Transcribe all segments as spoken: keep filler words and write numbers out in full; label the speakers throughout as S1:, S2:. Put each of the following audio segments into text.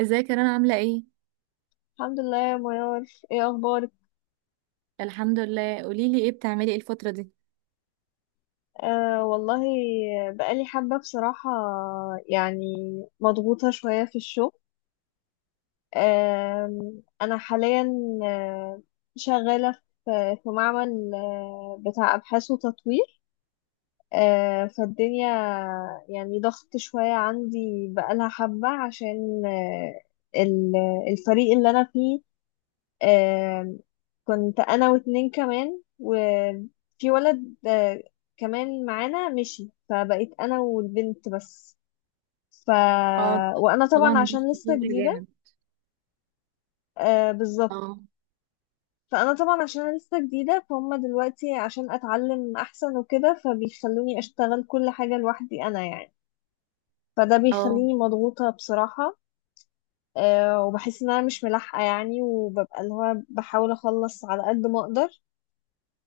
S1: ازيك، انا عامله ايه؟
S2: الحمد لله يا منار. ايه اخبارك؟
S1: الحمد لله. قولي لي ايه بتعملي ايه الفتره دي؟
S2: آه والله، بقالي حبة بصراحة، يعني مضغوطة شوية في الشغل. آه انا حاليا آه، شغالة في في معمل آه، بتاع ابحاث وتطوير. آه فالدنيا يعني ضغط شوية عندي بقالها حبة، عشان آه، ال- الفريق اللي انا فيه. آم، كنت انا واتنين كمان وفي ولد آه، كمان معانا مشي، فبقيت انا والبنت بس. ف
S1: اه،
S2: وانا طبعا
S1: طبعا دي
S2: عشان لسه
S1: شغل
S2: جديده.
S1: جامد.
S2: آه بالظبط.
S1: اه
S2: فانا طبعا عشان لسه جديده فهم دلوقتي، عشان اتعلم احسن وكده، فبيخلوني اشتغل كل حاجه لوحدي انا يعني. فده
S1: اه.
S2: بيخليني مضغوطه بصراحه. آه وبحس ان انا مش ملاحقه يعني، وببقى اللي هو بحاول اخلص على قد ما اقدر،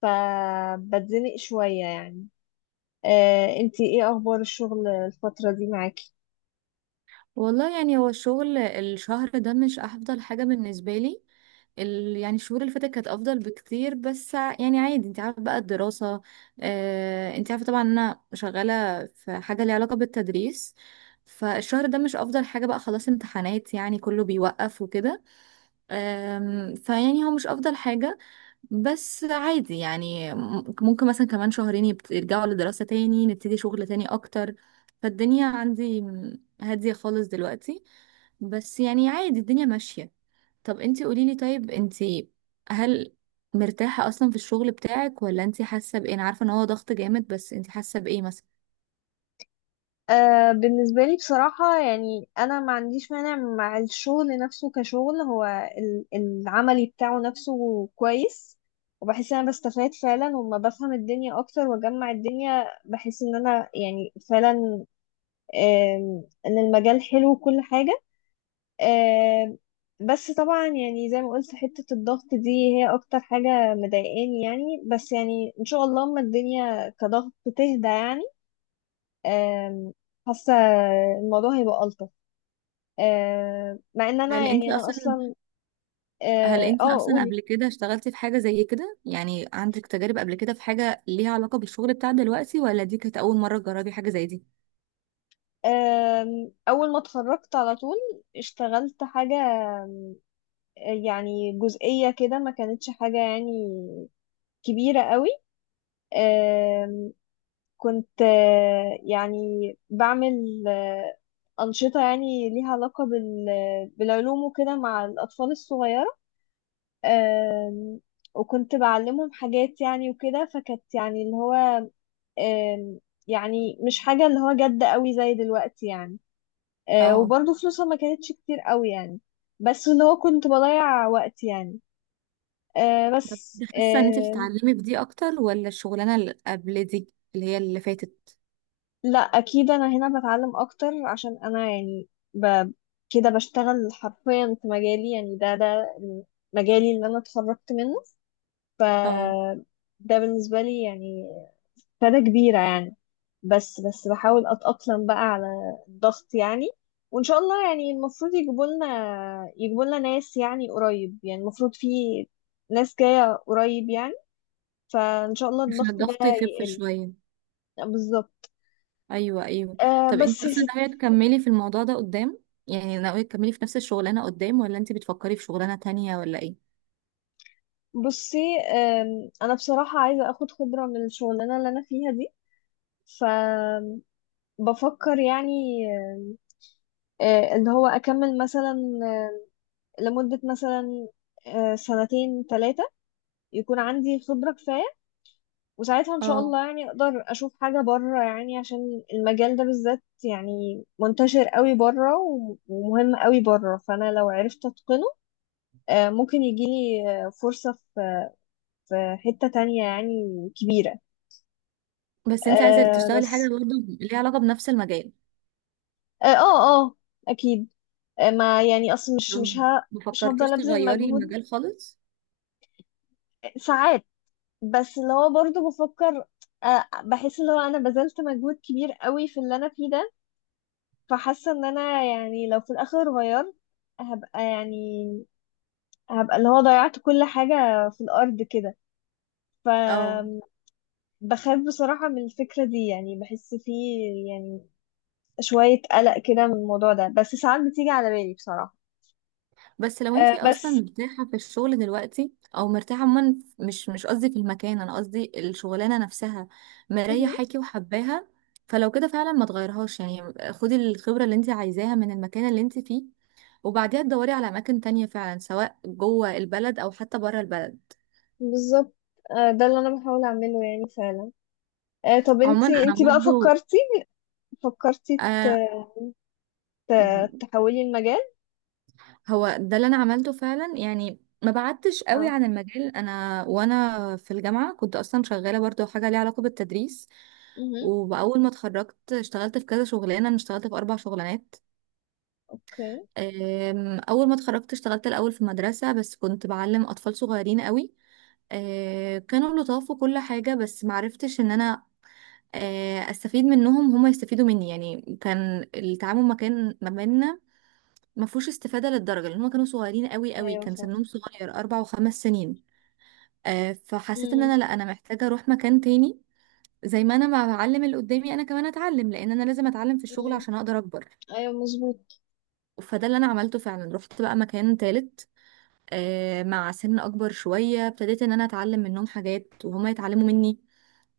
S2: فبتزنق شويه يعني. آه، انتي ايه اخبار الشغل الفترة دي معاكي؟
S1: والله يعني هو الشغل الشهر ده مش افضل حاجه بالنسبه لي. ال... يعني الشهور اللي فاتت كانت افضل بكتير، بس ع- يعني عادي انت عارفه بقى الدراسه. آه... انت عارفه طبعا ان انا شغاله في حاجه ليها علاقه بالتدريس. فالشهر ده مش افضل حاجه، بقى خلاص امتحانات يعني كله بيوقف وكده. أم، فيعني هو مش افضل حاجة. بس عادي يعني، م- ممكن مثلا كمان شهرين يبت- يرجعوا لدراسة تاني نبتدي شغل تاني اكتر. فالدنيا عندي م، هادية خالص دلوقتي، بس يعني عادي الدنيا ماشية. طب انتي قوليلي، طيب انتي، هل مرتاحة اصلا في الشغل بتاعك؟ ولا انتي حاسة بايه؟ انا عارفة ان هو ضغط جامد، بس انتي حاسة بايه مثلا؟
S2: آه، بالنسبة لي بصراحة، يعني انا ما عنديش مانع مع الشغل نفسه كشغل. هو ال- العملي بتاعه نفسه كويس، وبحس ان انا بستفاد فعلا، وما بفهم الدنيا اكتر واجمع الدنيا، بحس ان انا يعني فعلا آم، ان المجال حلو وكل حاجة. آه، بس طبعا يعني زي ما قلت، حتة الضغط دي هي أكتر حاجة مضايقاني يعني، بس يعني إن شاء الله أما الدنيا كضغط تهدى يعني، آم، حاسة الموضوع هيبقى ألطف. آم، مع إن
S1: هل
S2: أنا يعني
S1: انتي
S2: أنا
S1: اصلا
S2: أصلا،
S1: هل
S2: آه
S1: انت
S2: آه،
S1: اصلا
S2: قولي.
S1: قبل كده اشتغلتي في حاجة زي كده؟ يعني عندك تجارب قبل كده في حاجة ليها علاقة بالشغل بتاع دلوقتي؟ ولا دي كانت اول مرة تجربي حاجة زي دي؟
S2: آم، أول ما اتخرجت على طول اشتغلت حاجة، آه، يعني جزئية كده، ما كانتش حاجة يعني كبيرة قوي. كنت آه، يعني بعمل آه، أنشطة، يعني ليها علاقة بال... بالعلوم وكده مع الأطفال الصغيرة. آم، وكنت بعلمهم حاجات يعني وكده، فكانت يعني اللي هو آم، يعني مش حاجة اللي هو جد قوي زي دلوقتي يعني. آه،
S1: اه.
S2: وبرضه فلوسها ما كانتش كتير قوي يعني. بس اللي هو كنت بضيع وقت يعني. آه، بس
S1: حاسة ان انت بتتعلمي في دي اكتر ولا الشغلانة اللي قبل دي، اللي هي اللي فاتت؟
S2: لا، اكيد انا هنا بتعلم اكتر، عشان انا يعني ب... كده بشتغل حرفيا في مجالي يعني. ده ده مجالي اللي انا اتخرجت منه. ف
S1: اه.
S2: ده بالنسبه لي يعني فايده كبيره يعني. بس بس بحاول اتاقلم بقى على الضغط يعني. وان شاء الله يعني المفروض يجيبوا لنا، يجيبوا لنا ناس يعني قريب، يعني المفروض في ناس جايه قريب يعني، فان شاء الله
S1: عشان
S2: الضغط ده
S1: الضغط يخف
S2: يقل.
S1: شوية.
S2: بالظبط.
S1: ايوه، ايوه.
S2: آه
S1: طب
S2: بس
S1: انت
S2: يا
S1: اصلا
S2: ستي.
S1: ناوية تكملي في الموضوع ده قدام؟ يعني ناوية تكملي في نفس الشغلانة قدام، ولا انت بتفكري في شغلانة تانية، ولا ايه؟
S2: بصي أم، انا بصراحة عايزة اخد خبرة من الشغلانة اللي انا فيها دي، فبفكر يعني، أم، أه، اللي هو اكمل مثلا أه، لمدة مثلا أه، سنتين ثلاثة يكون عندي خبرة كفاية. وساعتها ان شاء
S1: اه.
S2: الله يعني اقدر اشوف حاجة بره يعني، عشان المجال ده بالذات يعني منتشر قوي بره و- ومهم قوي بره، فانا لو عرفت اتقنه أه، ممكن يجيلي أه، فرصة في في حتة تانية يعني كبيرة.
S1: بس انت عايزة
S2: أه
S1: تشتغلي حاجة
S2: بس،
S1: برضه ليها علاقة بنفس المجال؟
S2: اه اه، آه، اكيد. آه، ما يعني اصل مش مش ه... مش
S1: مفكرتيش
S2: هفضل ابذل
S1: تغيري
S2: مجهود
S1: المجال خالص؟
S2: ساعات. بس اللي هو برضه بفكر، آه، بحس اللي هو انا بذلت مجهود كبير قوي في اللي انا فيه ده. فحاسه ان انا يعني لو في الاخر غيرت، هبقى يعني هبقى اللي هو ضيعت كل حاجه في الارض كده.
S1: اه.
S2: فبخاف بصراحه من الفكره دي، يعني بحس فيه يعني شويه قلق كده من الموضوع ده، بس ساعات بتيجي على بالي بصراحه.
S1: بس لو
S2: آه،
S1: انتي اصلا
S2: بس
S1: مرتاحه في الشغل دلوقتي، او مرتاحه عموما، مش مش قصدي في المكان، انا قصدي الشغلانه نفسها، مريحاكي وحباها، فلو كده فعلا ما تغيرهاش. يعني خدي الخبره اللي انتي عايزاها من المكان اللي انتي فيه، وبعديها تدوري على اماكن تانية فعلا، سواء جوه البلد او حتى بره البلد.
S2: بالظبط. آه، ده اللي انا بحاول اعمله يعني فعلا. آه، طب
S1: عموما
S2: انتي
S1: انا
S2: انتي بقى
S1: برضو
S2: فكرتي فكرتي ت-
S1: آه.
S2: ت- تحولي المجال؟
S1: هو ده اللي انا عملته فعلا، يعني ما بعدتش قوي
S2: اه.
S1: عن المجال. انا وانا في الجامعه كنت اصلا شغاله برضو حاجه ليها علاقه بالتدريس.
S2: امم.
S1: واول ما اتخرجت اشتغلت في كذا شغلانه، انا اشتغلت في اربع شغلانات.
S2: اوكي.
S1: أم، اول ما اتخرجت اشتغلت الاول في مدرسه، بس كنت بعلم اطفال صغيرين قوي. أه، كانوا لطاف وكل حاجه، بس معرفتش ان انا أه، استفيد منهم هما يستفيدوا مني. يعني كان التعامل ما كان ما بيننا ما فيهوش استفادة للدرجة، لأن هما كانوا صغيرين قوي قوي،
S2: ايوه،
S1: كان سنهم
S2: فاهمة.
S1: صغير أربع وخمس سنين. آه، فحسيت إن
S2: امم.
S1: أنا لأ، أنا محتاجة أروح مكان تاني. زي ما أنا ما بعلم اللي قدامي، أنا كمان أتعلم، لأن أنا لازم أتعلم في الشغل
S2: امم.
S1: عشان أقدر أكبر.
S2: ايوه، مظبوط.
S1: فده اللي أنا عملته فعلا، رحت بقى مكان تالت. آه، مع سن أكبر شوية، ابتديت إن أنا أتعلم منهم حاجات وهما يتعلموا مني.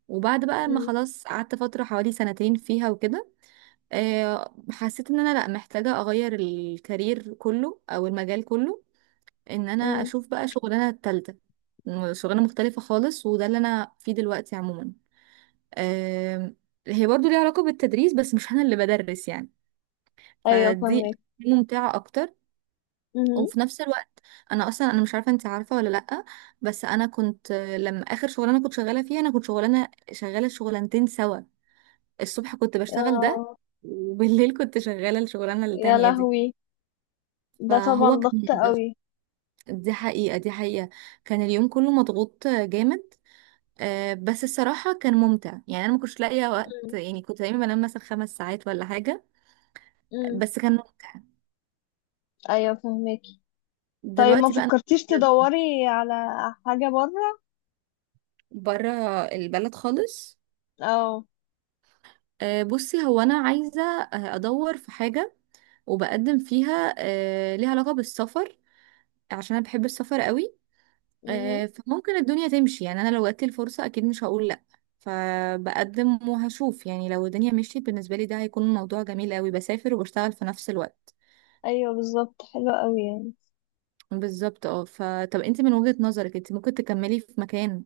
S1: وبعد بقى ما
S2: امم.
S1: خلاص قعدت فترة حوالي سنتين فيها وكده. آه، حسيت إن أنا لأ، محتاجة أغير الكارير كله أو المجال كله. ان انا
S2: امم.
S1: اشوف بقى شغلانه التالتة، م- شغلانه مختلفه خالص، وده اللي انا فيه دلوقتي. عموما آم، هي برضو ليها علاقه بالتدريس، بس مش انا اللي بدرس يعني.
S2: ايوه،
S1: فدي
S2: فاهمك.
S1: ممتعه اكتر.
S2: امم.
S1: وفي نفس الوقت، انا اصلا، انا مش عارفه انت عارفه ولا لا، بس انا كنت آه، لما اخر شغلانه كنت شغاله فيها، انا كنت شغلانه شغاله شغلانتين سوا. الصبح كنت بشتغل ده،
S2: اه،
S1: وبالليل كنت شغاله الشغلانه
S2: يا
S1: التانية دي.
S2: لهوي، ده طبعا
S1: فهو كان،
S2: ضغط قوي.
S1: دي حقيقه دي حقيقه، كان اليوم كله مضغوط جامد. آه، بس الصراحة كان ممتع. يعني أنا ما كنتش لاقية وقت،
S2: امم.
S1: يعني كنت دايما بنام مثلا خمس ساعات ولا حاجة.
S2: امم.
S1: بس كان ممتع.
S2: ايوه، فاهمك. طيب، ما
S1: دلوقتي بقى أنا
S2: فكرتيش تدوري على حاجة بره؟
S1: بره البلد خالص.
S2: اه.
S1: آه، بصي هو أنا عايزة آه، أدور في حاجة وبقدم فيها آه، ليها علاقة بالسفر، عشان أنا بحب السفر قوي.
S2: امم.
S1: آه، فممكن الدنيا تمشي. يعني أنا لو جاتلي الفرصة أكيد مش هقول لأ، فبقدم وهشوف. يعني لو الدنيا مشيت بالنسبة لي ده هيكون موضوع جميل قوي، بسافر وبشتغل في نفس الوقت.
S2: ايوه بالظبط، حلوة قوي.
S1: بالظبط. اه، فطب انت من وجهة نظرك، انت ممكن تكملي في مكان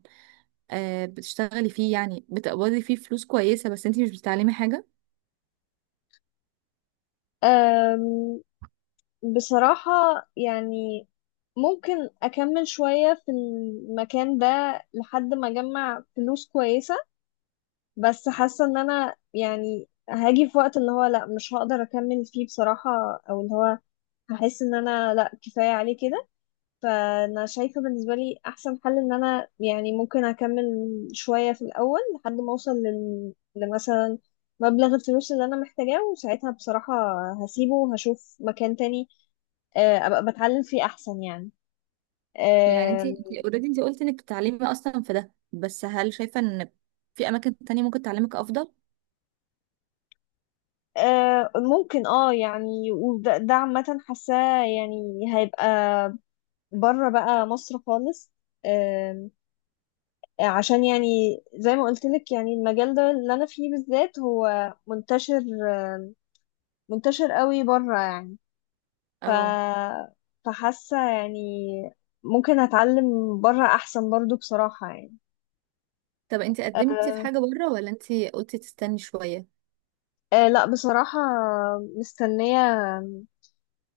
S1: آه بتشتغلي فيه، يعني بتقبضي فيه فلوس كويسة، بس انت مش بتتعلمي حاجة؟
S2: يعني بصراحة، يعني ممكن أكمل شوية في المكان ده، لحد ما أجمع فلوس كويسة، بس حاسة إن أنا يعني هاجي في وقت اللي هو لأ، مش هقدر أكمل فيه بصراحة، أو اللي هو هحس إن أنا لأ، كفاية عليه كده. فأنا شايفة بالنسبة لي أحسن حل إن أنا يعني ممكن أكمل شوية في الأول، لحد ما أوصل لل... لمثلا مبلغ الفلوس اللي أنا محتاجاه، وساعتها بصراحة هسيبه وهشوف مكان تاني. آه، ابقى بتعلم فيه احسن يعني.
S1: يعني انت،
S2: آم،
S1: اوريدي انت already انت قلتي انك بتتعلمي اصلا في ده، بس هل شايفة ان في اماكن تانية ممكن تعلمك افضل؟
S2: آه، ممكن اه يعني، وده ده عامة حاساه يعني، هيبقى بره بقى مصر خالص. آم، عشان يعني زي ما قلت لك يعني، المجال ده اللي انا فيه بالذات هو منتشر، آم، منتشر قوي بره يعني. ف
S1: اه.
S2: فحاسه يعني ممكن اتعلم بره احسن برضو بصراحة يعني.
S1: طب انت قدمتي في
S2: أه
S1: حاجة بره؟ ولا انت قلتي تستني شوية؟
S2: أه لا بصراحة، مستنية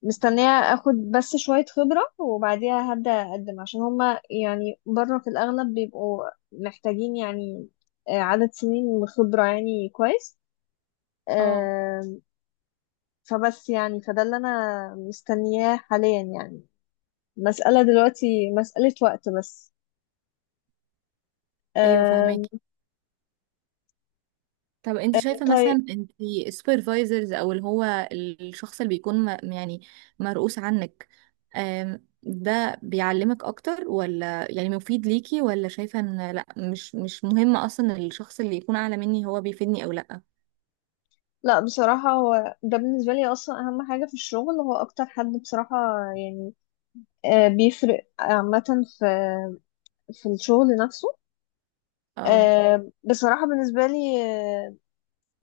S2: مستنية اخد بس شوية خبرة، وبعديها هبدأ اقدم، عشان هما يعني بره في الاغلب بيبقوا محتاجين يعني آه، عدد سنين خبرة يعني كويس.
S1: اه.
S2: آم، فبس يعني فده اللي انا مستنياه حاليا يعني، مسألة دلوقتي مسألة وقت بس.
S1: ايوه،
S2: آم،
S1: فهماكي. طب انت شايفة
S2: طيب.
S1: مثلا، انت السوبرفايزرز، او اللي هو الشخص اللي بيكون م- يعني مرؤوس عنك، آم، ده بيعلمك اكتر؟ ولا يعني مفيد ليكي؟ ولا شايفة ان لا مش مش مهم اصلا الشخص اللي يكون اعلى مني هو بيفيدني او لا؟
S2: لا بصراحة، هو ده بالنسبة لي أصلا أهم حاجة في الشغل، هو أكتر حد بصراحة يعني آه، بيفرق عامة في في الشغل نفسه.
S1: اه.
S2: آه، بصراحة بالنسبة لي، آه،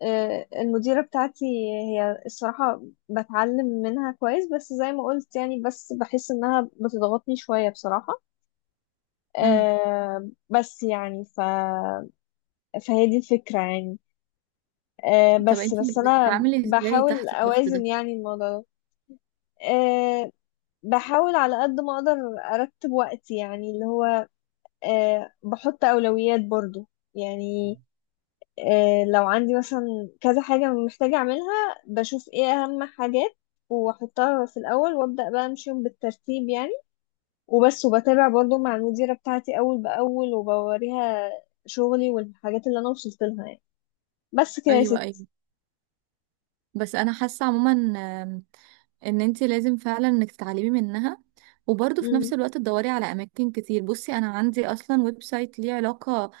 S2: آه، المديرة بتاعتي هي الصراحة بتعلم منها كويس، بس زي ما قلت يعني، بس بحس انها بتضغطني شوية بصراحة.
S1: امم.
S2: آه، بس يعني ف... فهي دي الفكرة يعني. آه،
S1: طب
S2: بس
S1: انت
S2: بس انا
S1: بتتعاملي ازاي
S2: بحاول
S1: تحت الضغط
S2: اوازن
S1: ده؟
S2: يعني الموضوع ده. آه، بحاول على قد ما اقدر ارتب وقتي يعني، اللي هو آه، بحط اولويات برضو يعني، آه، لو عندي مثلا كذا حاجة محتاجة أعملها، بشوف إيه أهم حاجات وأحطها في الأول، وأبدأ بقى أمشيهم بالترتيب يعني، وبس وبتابع برضو مع المديرة بتاعتي أول بأول، وبوريها شغلي والحاجات اللي أنا وصلت لها يعني. بس كده يا
S1: ايوه، ايوه.
S2: ستي.
S1: بس انا حاسه عموما آم، ان انت لازم فعلا انك تتعلمي منها، وبرضه في
S2: مم.
S1: نفس الوقت تدوري على اماكن كتير. بصي انا عندي اصلا ويب سايت ليه علاقه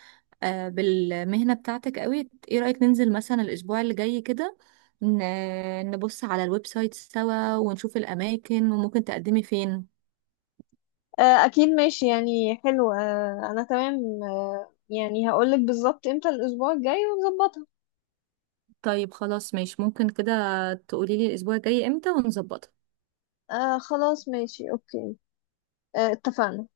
S1: آه، بالمهنه بتاعتك قوي. ايه رايك ننزل مثلا الاسبوع اللي جاي كده، ن- نبص على الويب سايت سوا ونشوف الاماكن، وممكن تقدمي فين؟
S2: آه، أكيد ماشي يعني حلو، آه، أنا تمام، آه، يعني هقولك بالظبط إمتى الأسبوع الجاي ونظبطها.
S1: طيب، خلاص ماشي. ممكن كده تقولي لي الاسبوع الجاي امتى ونظبطها؟
S2: آه خلاص ماشي أوكي. آه اتفقنا.